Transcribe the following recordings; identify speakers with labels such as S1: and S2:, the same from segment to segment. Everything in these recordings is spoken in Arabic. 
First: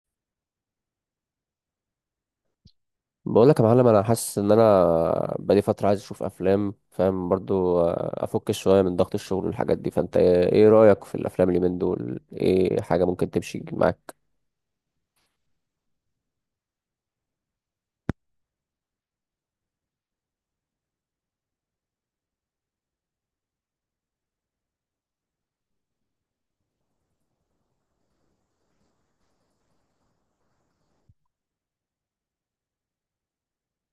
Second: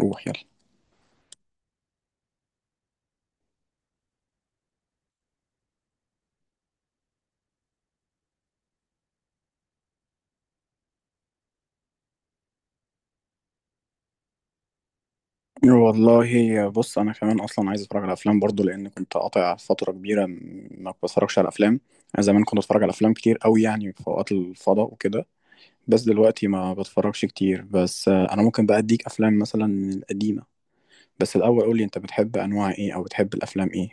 S1: روح يلا.
S2: بقول لك يا معلم، انا حاسس ان انا بقالي فتره عايز اشوف افلام، فاهم؟ برضو افك شويه من ضغط الشغل والحاجات دي. فانت إيه رايك في الافلام اللي من دول؟ ايه حاجه ممكن تمشي معاك؟
S1: والله بص، انا كمان اصلا عايز اتفرج على افلام برضو، لان كنت قاطع فتره كبيره ما بتفرجش على افلام. انا زمان كنت اتفرج على افلام كتير قوي، يعني في اوقات الفضاء وكده. بس دلوقتي ما بتفرجش كتير. بس انا ممكن بقى اديك افلام مثلا من القديمه. بس الاول قول لي، انت بتحب انواع ايه او بتحب الافلام ايه؟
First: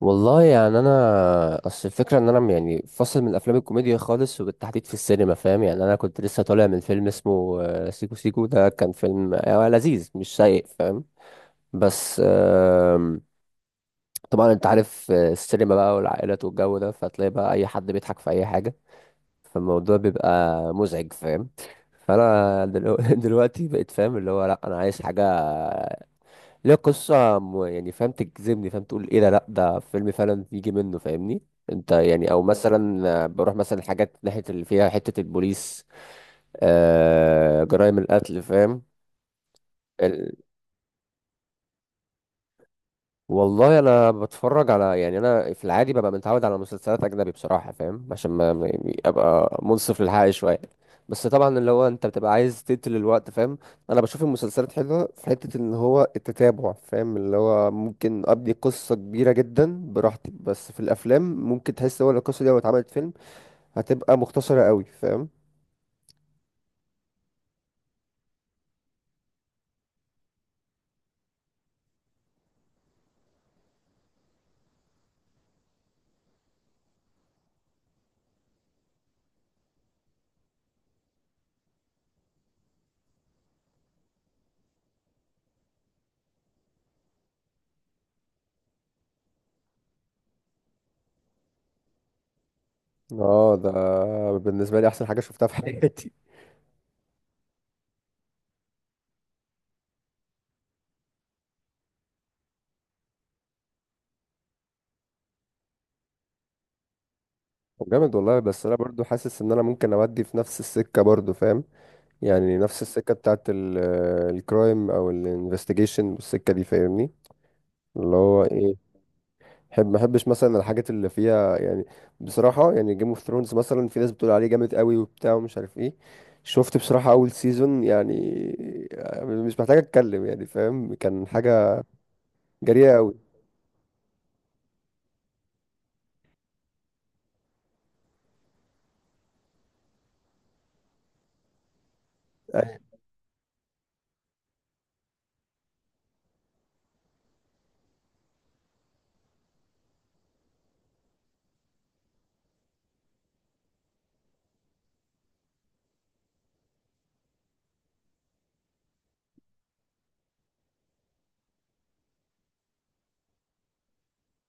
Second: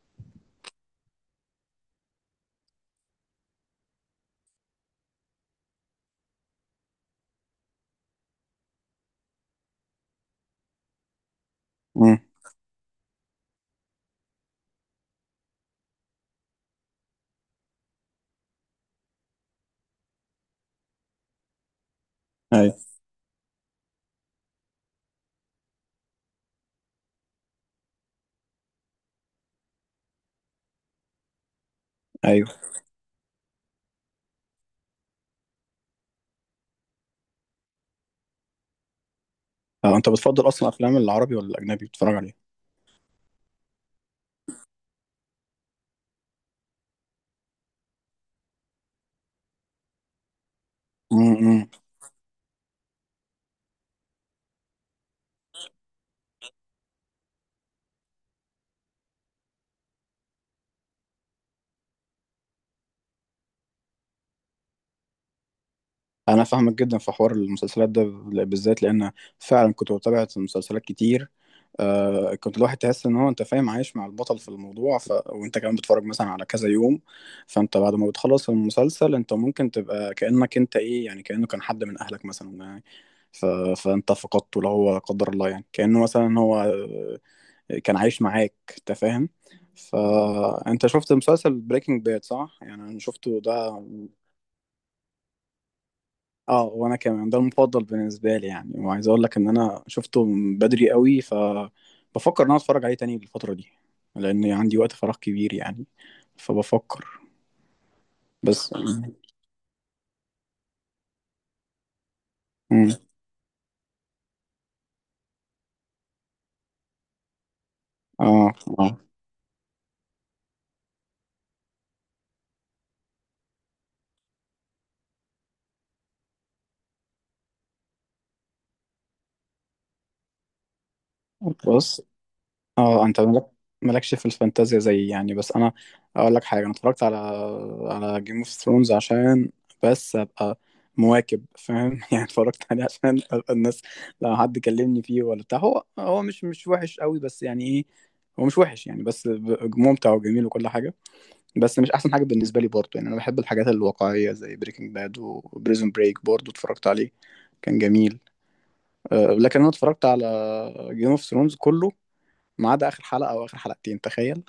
S2: والله يعني انا اصل الفكره ان انا يعني فاصل من الافلام الكوميديا خالص، وبالتحديد في السينما، فاهم؟ يعني انا كنت لسه طالع من فيلم اسمه سيكو سيكو. ده كان فيلم لذيذ، مش سيء، فاهم؟ بس
S1: امم.
S2: طبعا انت عارف السينما بقى والعائلات والجو ده، فتلاقي بقى اي حد بيضحك في اي حاجه، فالموضوع بيبقى مزعج، فاهم؟ فانا
S1: ايوه،
S2: دلوقتي بقيت فاهم اللي هو لا، انا عايز حاجه ليها قصه، يعني فاهم، تجذبني، فاهم؟ تقول ايه ده؟ لا، ده فيلم فعلا، يجي منه، فاهمني؟ انت يعني. او
S1: ايوه.
S2: مثلا بروح مثلا حاجات ناحيه اللي فيها حته البوليس، آه، جرائم القتل، فاهم؟
S1: انت بتفضل اصلا افلام العربي ولا الاجنبي بتتفرج
S2: والله انا بتفرج على، يعني انا في العادي ببقى متعود على مسلسلات اجنبي بصراحه، فاهم؟ عشان يعني ابقى منصف للحق شويه. بس طبعا
S1: عليه؟
S2: اللي هو انت بتبقى عايز تقتل الوقت، فاهم؟ انا بشوف المسلسلات حلوه في حته ان هو التتابع، فاهم؟ اللي هو ممكن ابني قصه كبيره جدا براحتي، بس في الافلام ممكن تحس هو لو القصه دي لو اتعملت فيلم هتبقى مختصره قوي، فاهم؟
S1: انا فاهمك جدا في حوار المسلسلات ده، بالذات لان فعلا كنت بتابع مسلسلات كتير. كنت الواحد تحس ان هو انت فاهم عايش مع البطل في الموضوع، وانت كمان بتتفرج مثلا على كذا يوم. فانت بعد ما بتخلص المسلسل، انت ممكن تبقى كأنك انت ايه، يعني كأنه كان حد من اهلك مثلا يعني. ف... فانت فقدته، لو هو لا قدر الله، يعني كأنه مثلا هو كان عايش معاك، انت فاهم. فانت شفت مسلسل بريكنج باد، صح؟ يعني انا شفته
S2: اه، ده
S1: ده.
S2: بالنسبه لي احسن حاجه شفتها في حياتي.
S1: اه، وانا كمان ده المفضل بالنسبه لي يعني، وعايز اقول لك ان انا شفته من بدري قوي، بفكر ان انا اتفرج عليه تاني الفتره دي، لان عندي وقت فراغ كبير يعني. فبفكر.
S2: طب جامد والله. بس
S1: بس
S2: انا برضو
S1: يعني،
S2: حاسس ان انا ممكن اودي في نفس السكه برضو، فاهم؟ يعني نفس
S1: مم.
S2: السكة بتاعت الكرايم او الانفستيجيشن والسكة دي، فاهمني؟ اللي هو
S1: اه،
S2: ايه،
S1: اه.
S2: بحب. ما بحبش مثلا الحاجات اللي فيها يعني، بصراحة يعني جيم اوف ثرونز مثلا، في ناس بتقول عليه جامد قوي وبتاع ومش عارف ايه. شفت بصراحة اول سيزون، يعني مش محتاج اتكلم، يعني فاهم كان حاجة
S1: بص.
S2: جريئة
S1: اه، انت
S2: قوي.
S1: ملك، مالكش في الفانتازيا زي يعني، بس انا اقول لك حاجه، انا اتفرجت على جيم اوف ثرونز عشان بس ابقى مواكب، فاهم؟ يعني اتفرجت عليه عشان ابقى الناس، لو حد كلمني فيه ولا بتاع، هو مش وحش قوي، بس يعني ايه، هو مش وحش يعني، بس ممتع وجميل وكل حاجه. بس مش احسن حاجه بالنسبه لي برضه، يعني انا بحب الحاجات الواقعيه زي بريكنج باد. وبريزون بريك برضه اتفرجت عليه، كان جميل. لكن انا اتفرجت على جيم اوف ثرونز كله، ما عدا اخر حلقه او اخر حلقتين، تخيل.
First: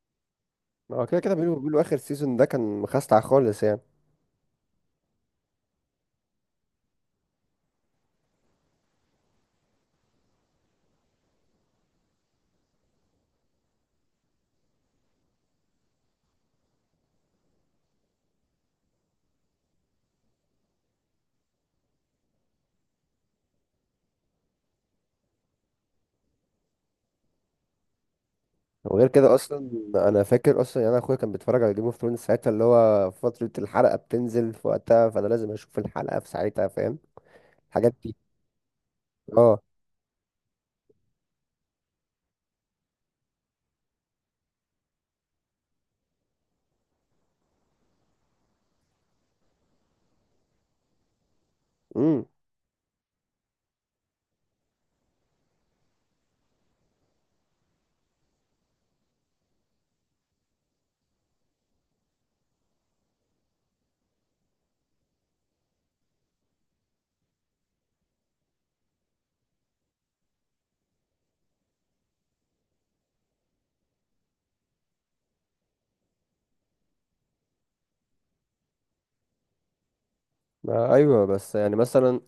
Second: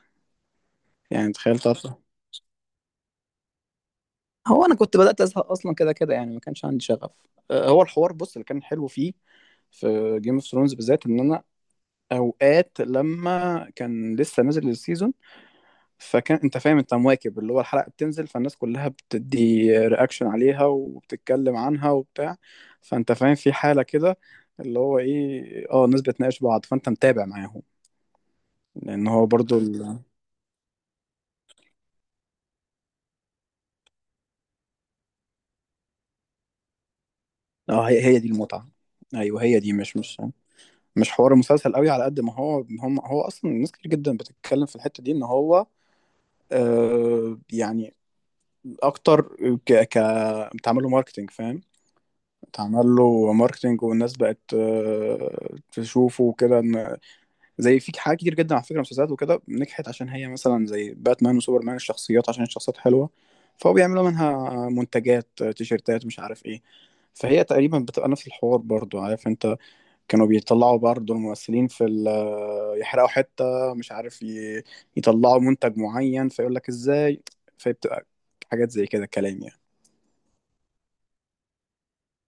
S2: هو كده
S1: يعني
S2: كده بيقولوا،
S1: تخيل
S2: اخر
S1: طفره.
S2: سيزون ده كان مخستع خالص يعني.
S1: هو انا كنت بدات ازهق اصلا كده كده، يعني ما كانش عندي شغف. هو الحوار، بص، اللي كان حلو فيه في جيم اوف ثرونز بالذات، ان انا اوقات لما كان لسه نازل السيزون، فكان انت فاهم، انت مواكب، اللي هو الحلقه بتنزل فالناس كلها بتدي رياكشن عليها وبتتكلم عنها وبتاع. فانت فاهم في حاله كده، اللي هو ايه، اه الناس بتناقش بعض فانت متابع معاهم،
S2: وغير
S1: لان هو
S2: كده
S1: برضو
S2: اصلا، انا فاكر اصلا يعني انا اخويا كان بيتفرج على جيم اوف ثرونز ساعتها، اللي هو فتره الحلقه بتنزل في وقتها، فانا لازم اشوف الحلقه في ساعتها، فاهم؟
S1: اه،
S2: الحاجات
S1: هي
S2: دي.
S1: هي دي المتعه. ايوه، هي
S2: اه.
S1: دي مش حوار المسلسل قوي، على قد ما هو هو اصلا، ناس كتير جدا بتتكلم في الحته دي ان هو، يعني اكتر. ك ك بتعمل له ماركتنج، فاهم؟
S2: امم.
S1: بتعمل له ماركتنج، والناس بقت تشوفه وكده، ان زي في حاجات كتير جدا على فكره، مسلسلات وكده نجحت عشان هي مثلا زي باتمان وسوبرمان، الشخصيات، عشان الشخصيات حلوه، فهو بيعملوا منها منتجات، تيشيرتات، مش عارف ايه. فهي تقريبا بتبقى نفس الحوار برضو، عارف انت، كانوا بيطلعوا برضه الممثلين في يحرقوا حتة، مش عارف يطلعوا منتج معين فيقول لك ازاي. فبتبقى حاجات زي كده كلام يعني.
S2: ما ايوه بس يعني مثلا،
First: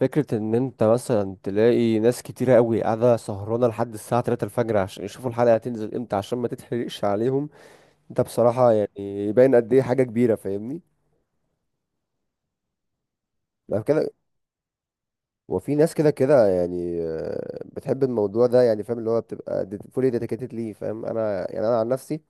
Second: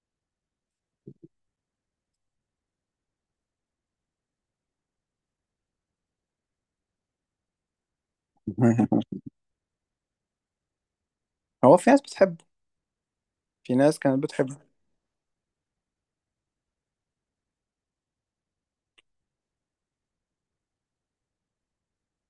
S2: فكره ان انت مثلا تلاقي ناس كتيره قوي قاعده سهرانه لحد الساعه 3 الفجر عشان يشوفوا الحلقه هتنزل امتى، عشان ما تتحرقش عليهم، ده بصراحه يعني يبين قد ايه حاجه كبيره، فاهمني؟
S1: هو في ناس بتحبه، في
S2: لو
S1: ناس
S2: كده.
S1: كانت بتحبه.
S2: وفي ناس كده كده يعني بتحب الموضوع ده يعني، فاهم؟ اللي هو بتبقى فولي ديديكيتد ليه، فاهم؟ انا يعني انا عن نفسي،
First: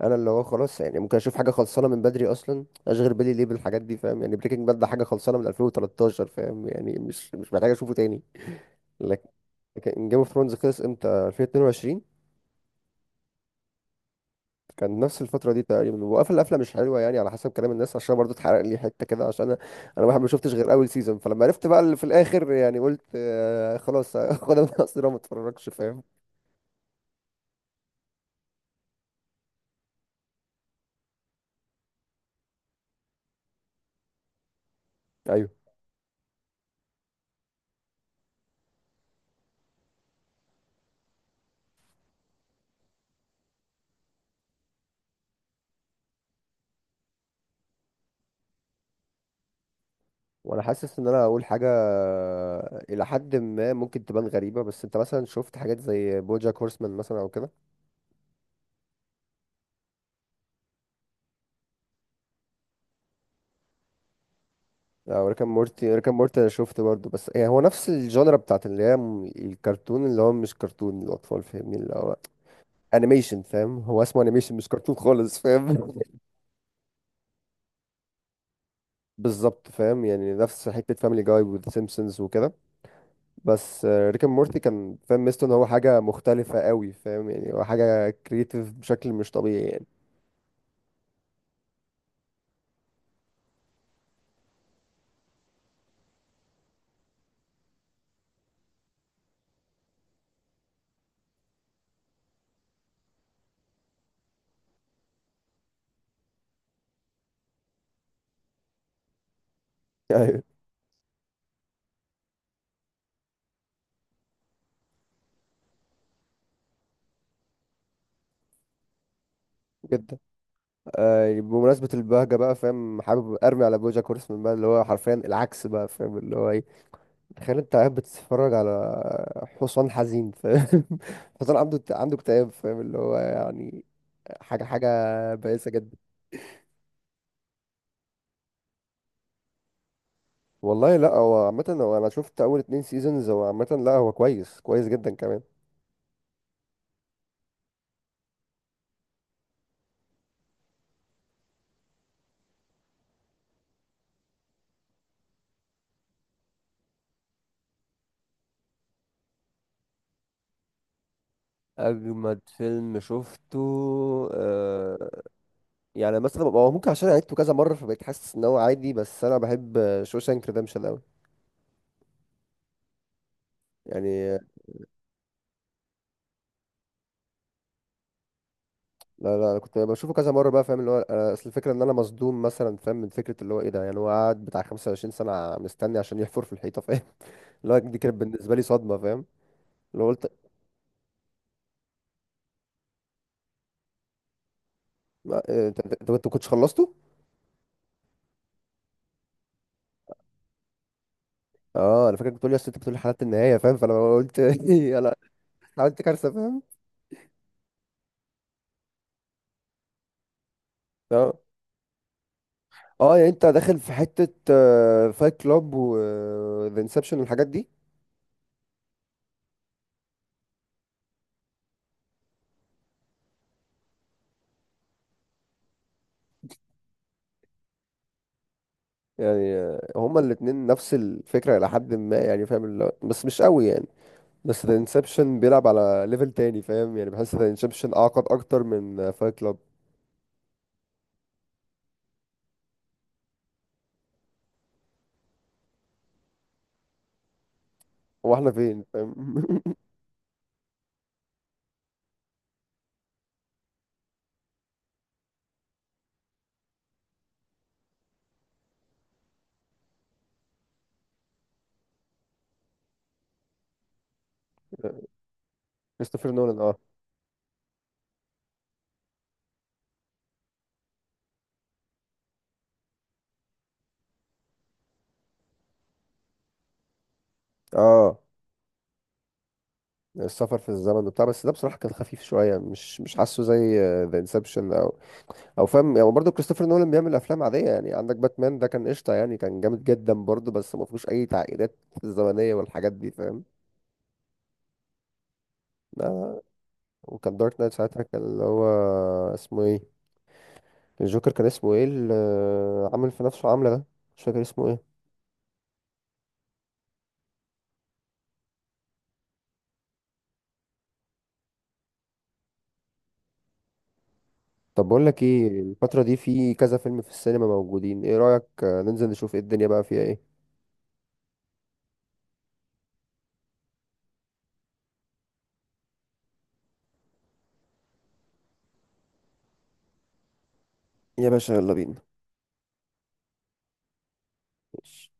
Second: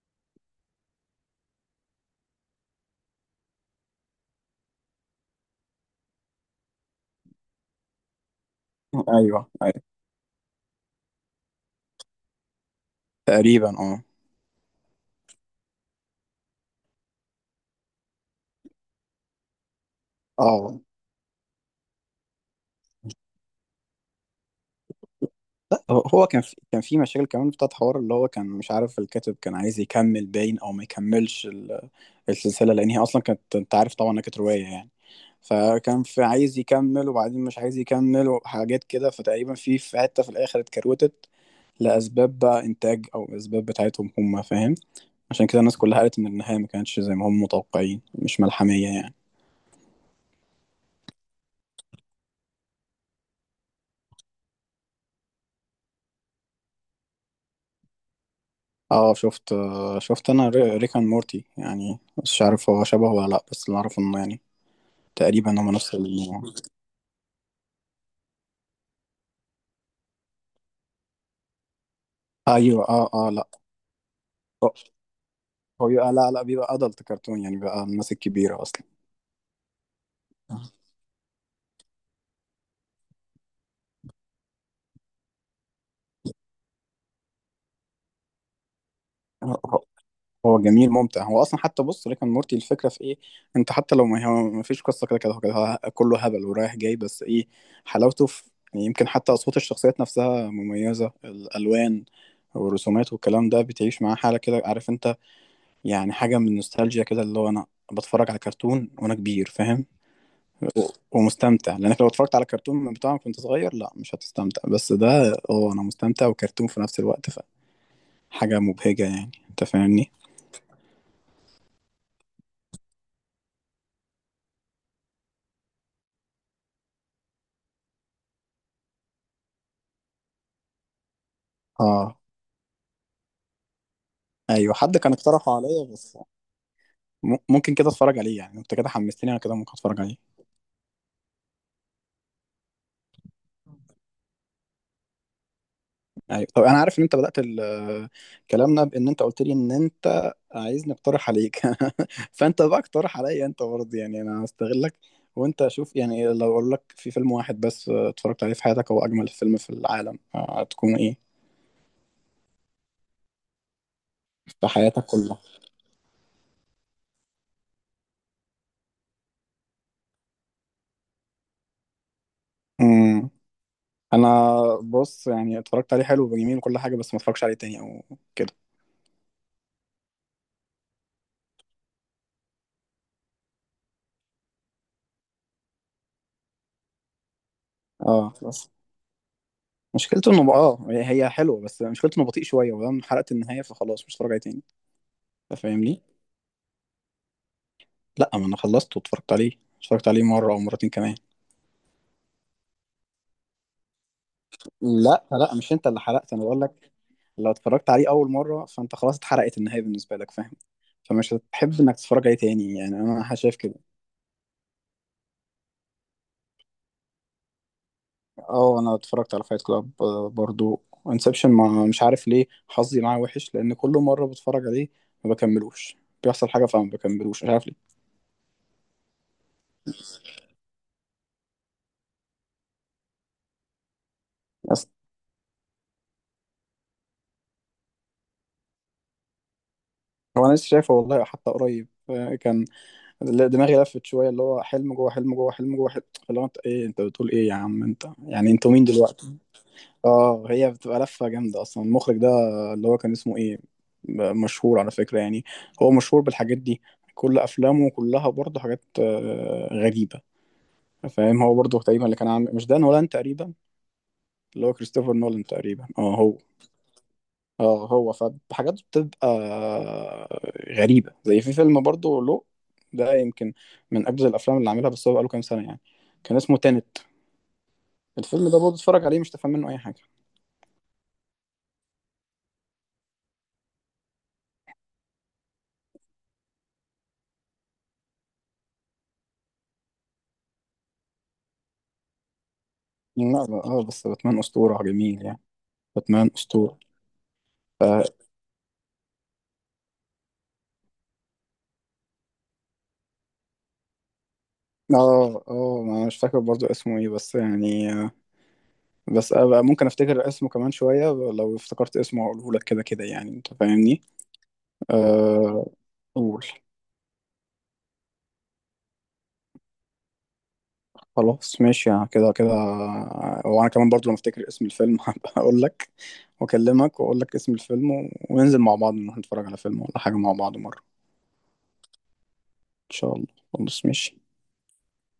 S2: انا اللي هو خلاص يعني ممكن اشوف حاجه خلصانه من بدري، اصلا اشغل بالي ليه بالحاجات دي؟ فاهم يعني؟ بريكنج باد ده حاجه خلصانه من 2013، فاهم يعني؟ مش محتاج اشوفه تاني.
S1: ايوه، ايوه،
S2: لكن جيم اوف ثرونز خلص امتى، 2022؟
S1: تقريبا اه.
S2: كان نفس الفترة دي تقريبا، وقفل قفلة مش حلوة يعني على حسب كلام الناس، عشان برضو اتحرق لي حتة كده، عشان انا واحد ما شفتش غير
S1: اه،
S2: اول سيزون، فلما عرفت بقى اللي في الاخر، يعني قلت آه خلاص، خدها من قصيرة، ما اتفرجش،
S1: لا هو
S2: فاهم؟
S1: هو كان في مشاكل كمان بتاعت حوار، اللي هو كان مش عارف الكاتب كان عايز يكمل باين او ما يكملش السلسله، لان هي اصلا كانت، انت عارف طبعا انها كانت روايه يعني،
S2: ايوه.
S1: فكان في عايز يكمل وبعدين مش عايز يكمل وحاجات كده، فتقريبا في حته في الاخر اتكروتت لاسباب بقى انتاج او اسباب بتاعتهم هم، فاهم؟ عشان كده الناس كلها قالت ان النهايه ما كانتش زي ما هم متوقعين، مش ملحميه يعني.
S2: وانا حاسس ان انا هقول حاجة الى حد ما ممكن تبان غريبة، بس انت مثلا شفت حاجات زي بوجاك هورسمان مثلا او كده؟
S1: اه شفت. شفت انا ريكان مورتي، يعني مش عارف هو شبهه ولا لا، بس اللي اعرفه انه يعني
S2: او ريكان
S1: تقريبا هما نفس
S2: مورتي. ريكان مورتي انا شفت برضو، بس يعني هو نفس الجانرا بتاعت اللي هي، الكرتون اللي هو مش كرتون الاطفال، فاهمني؟ اللي هو
S1: أيوه، آه، آه،
S2: انيميشن،
S1: لأ.
S2: فاهم؟ هو اسمه انيميشن مش
S1: هو
S2: كرتون خالص،
S1: هو
S2: فاهم؟
S1: بيبقى، لأ، لأ، بيبقى أدلت كرتون يعني، بيبقى الناس الكبيرة أصلًا.
S2: بالظبط فاهم، يعني نفس حته فاميلي جاي والسيمبسونز وكده. بس ريك اند مورتي كان فاهم ميزته ان هو حاجه مختلفه قوي، فاهم؟ يعني هو حاجه كريتيف بشكل مش
S1: هو
S2: طبيعي
S1: هو
S2: يعني.
S1: هو جميل ممتع. هو أصلًا حتى بُص، ريك أند مورتي الفكرة في إيه؟ أنت حتى لو ما هو ما فيش قصة كده كده، هو كده كله هبل ورايح جاي، بس إيه، حلاوته في، يعني، يمكن حتى أصوات الشخصيات نفسها مميزة، الألوان والرسومات والكلام ده، بتعيش معاه حالة كده، عارف أنت، يعني حاجة من النوستالجيا كده، اللي هو أنا باتفرج على كرتون وأنا كبير، فاهم؟
S2: ايوه
S1: و- ومستمتع، لانك لو اتفرجت على كرتون بتاعك كنت صغير، لا مش هتستمتع، بس ده اه انا مستمتع وكرتون في نفس الوقت، فحاجة مبهجة، يعني انت فاهمني.
S2: جدا. آه يعني بمناسبه البهجه بقى، فاهم؟ حابب ارمي على بوجاك هورسمان بقى، اللي هو حرفيا العكس بقى، فاهم؟ اللي هو ايه، تخيل انت قاعد بتتفرج على حصان حزين، فاهم؟ حصان عنده
S1: اه.
S2: اكتئاب، فاهم؟ اللي هو يعني حاجه،
S1: ايوه، حد كان اقترحه
S2: بائسه
S1: عليا،
S2: جدا.
S1: بس ممكن كده اتفرج عليه، يعني انت كده حمستني، انا كده ممكن اتفرج عليه.
S2: والله لا، هو عامة هو أنا شفت أول اتنين سيزونز، هو عامة لا، هو كويس، كويس جدا كمان.
S1: ايوه، طب انا عارف ان انت بدأت كلامنا بان انت قلت لي ان انت عايزني اقترح عليك. فانت بقى اقترح عليا انت برضه، يعني انا هستغلك، وانت اشوف. يعني لو اقول لك في فيلم واحد بس اتفرجت عليه في حياتك هو اجمل فيلم في العالم، هتكون ايه؟
S2: اجمد فيلم شفته،
S1: في حياتك
S2: آه
S1: كلها.
S2: يعني مثلا هو ممكن، عشان عدته كذا مره فبقيت حاسس ان هو عادي، بس انا بحب شوشانك ريدمشن قوي
S1: امم انا،
S2: يعني.
S1: بص، يعني اتفرجت عليه حلو وجميل وكل حاجه، بس ما اتفرجش عليه تاني او كده.
S2: لا لا، انا كنت بشوفه كذا مره بقى، فاهم؟ اللي هو أنا اصل الفكره ان انا مصدوم مثلا، فاهم؟ من فكره اللي هو ايه ده، يعني هو قعد بتاع 25 سنه مستني عشان يحفر في الحيطه، فاهم؟ اللي هو دي كانت
S1: اه،
S2: بالنسبه لي
S1: بس
S2: صدمه، فاهم؟ اللي هو
S1: مشكلته
S2: قلت،
S1: انه بقى، هي حلوه، بس مشكلته انه بطيء شويه، ولما حرقت النهايه فخلاص مش هتفرج عليه تاني.
S2: ما-
S1: أنت
S2: إيه، انت انت
S1: فاهمني،
S2: أنت ما كنتش خلصته.
S1: لا ما انا خلصت واتفرجت عليه. اتفرجت عليه مره او مرتين كمان.
S2: اه انا فاكرك بتقول لي، اصل انت بتقول لي حلقه النهايه، فاهم؟ فانا قلت انا
S1: لا، لا، مش انت اللي
S2: عملت كارثه،
S1: حرقت، انا
S2: فاهم؟
S1: بقول لك، لو اتفرجت عليه اول مره فانت خلاص اتحرقت النهايه بالنسبه لك، فاهم؟ فمش
S2: اه.
S1: هتحب انك تتفرج عليه تاني، يعني
S2: اه يعني
S1: انا
S2: انت
S1: شايف كده.
S2: داخل في حته فايت كلاب وذا انسبشن والحاجات دي.
S1: اه، انا اتفرجت على فايت كلاب برضو. انسبشن ما مش عارف ليه حظي معاه وحش، لان كل مره بتفرج عليه ما بكملوش، بيحصل حاجه فما بكملوش، مش عارف ليه.
S2: يعني هما الاتنين نفس الفكره الى حد ما، يعني فاهم اللي هو، بس مش قوي يعني. بس ذا
S1: بس
S2: انسبشن بيلعب على ليفل تاني، فاهم؟ يعني بحس ذا انسبشن اعقد اكتر من فايت كلاب.
S1: هو انا لسه شايفه والله، حتى قريب كان دماغي لفت شويه، اللي هو حلم جوه حلم جوه حلم جوه حلم، اللي هو انت ايه؟ انت بتقول ايه يا عم انت؟
S2: هو احنا
S1: يعني انتوا
S2: فين،
S1: مين
S2: فاهم؟
S1: دلوقتي؟ اه، هي بتبقى لفه جامده اصلا، المخرج ده اللي هو كان اسمه ايه، مشهور على فكره يعني، هو مشهور بالحاجات دي، كل افلامه كلها برضه حاجات غريبه، فاهم؟ هو برضه تقريبا اللي كان عامل، مش دان هولاند تقريبا، اللي هو كريستوفر نولان تقريبا، اه
S2: كريستوفر
S1: هو،
S2: نولان، اه.
S1: اه هو. فحاجات بتبقى غريبة، زي في فيلم برضه له، ده يمكن من أجدد الأفلام اللي عاملها، بس هو بقاله كام سنة يعني، كان اسمه تينت.
S2: اه،
S1: الفيلم ده برضه اتفرج عليه مش تفهم منه أي حاجة.
S2: السفر في الزمن وبتاع، بس ده بصراحه كان خفيف شويه، مش حاسه زي ذا انسبشن، او فاهم يعني؟ برضه كريستوفر نولان بيعمل افلام عاديه، يعني عندك باتمان ده كان قشطه يعني، كان جامد جدا برضه، بس ما فيهوش اي تعقيدات الزمنيه والحاجات دي،
S1: لا،
S2: فاهم؟
S1: لا، اه، بس باتمان أسطورة، جميل يعني، باتمان
S2: لا.
S1: أسطورة.
S2: وكان دارك نايت
S1: ف...
S2: ساعتها، كان اللي هو اسمه ايه، الجوكر، كان اسمه ايه اللي عامل في نفسه عامله ده؟ مش فاكر اسمه ايه.
S1: اه، اه، ما أنا مش فاكر برضه اسمه ايه، بس يعني بس أبقى ممكن افتكر اسمه كمان شوية، لو افتكرت اسمه هقوله لك، كده كده يعني، انت فاهمني.
S2: طب بقول لك ايه،
S1: آه،
S2: الفتره دي
S1: قول.
S2: في كذا فيلم في السينما موجودين، ايه رايك ننزل نشوف ايه الدنيا بقى فيها ايه؟
S1: خلاص ماشي، يعني كده كده. وانا كمان برضو لما افتكر اسم الفيلم هبقى اقول لك واكلمك واقول لك اسم الفيلم، وننزل مع بعض نروح نتفرج على فيلم ولا حاجة مع بعض مرة.
S2: يا باشا يلا بينا.
S1: ان شاء الله. خلاص ماشي.
S2: ماشي.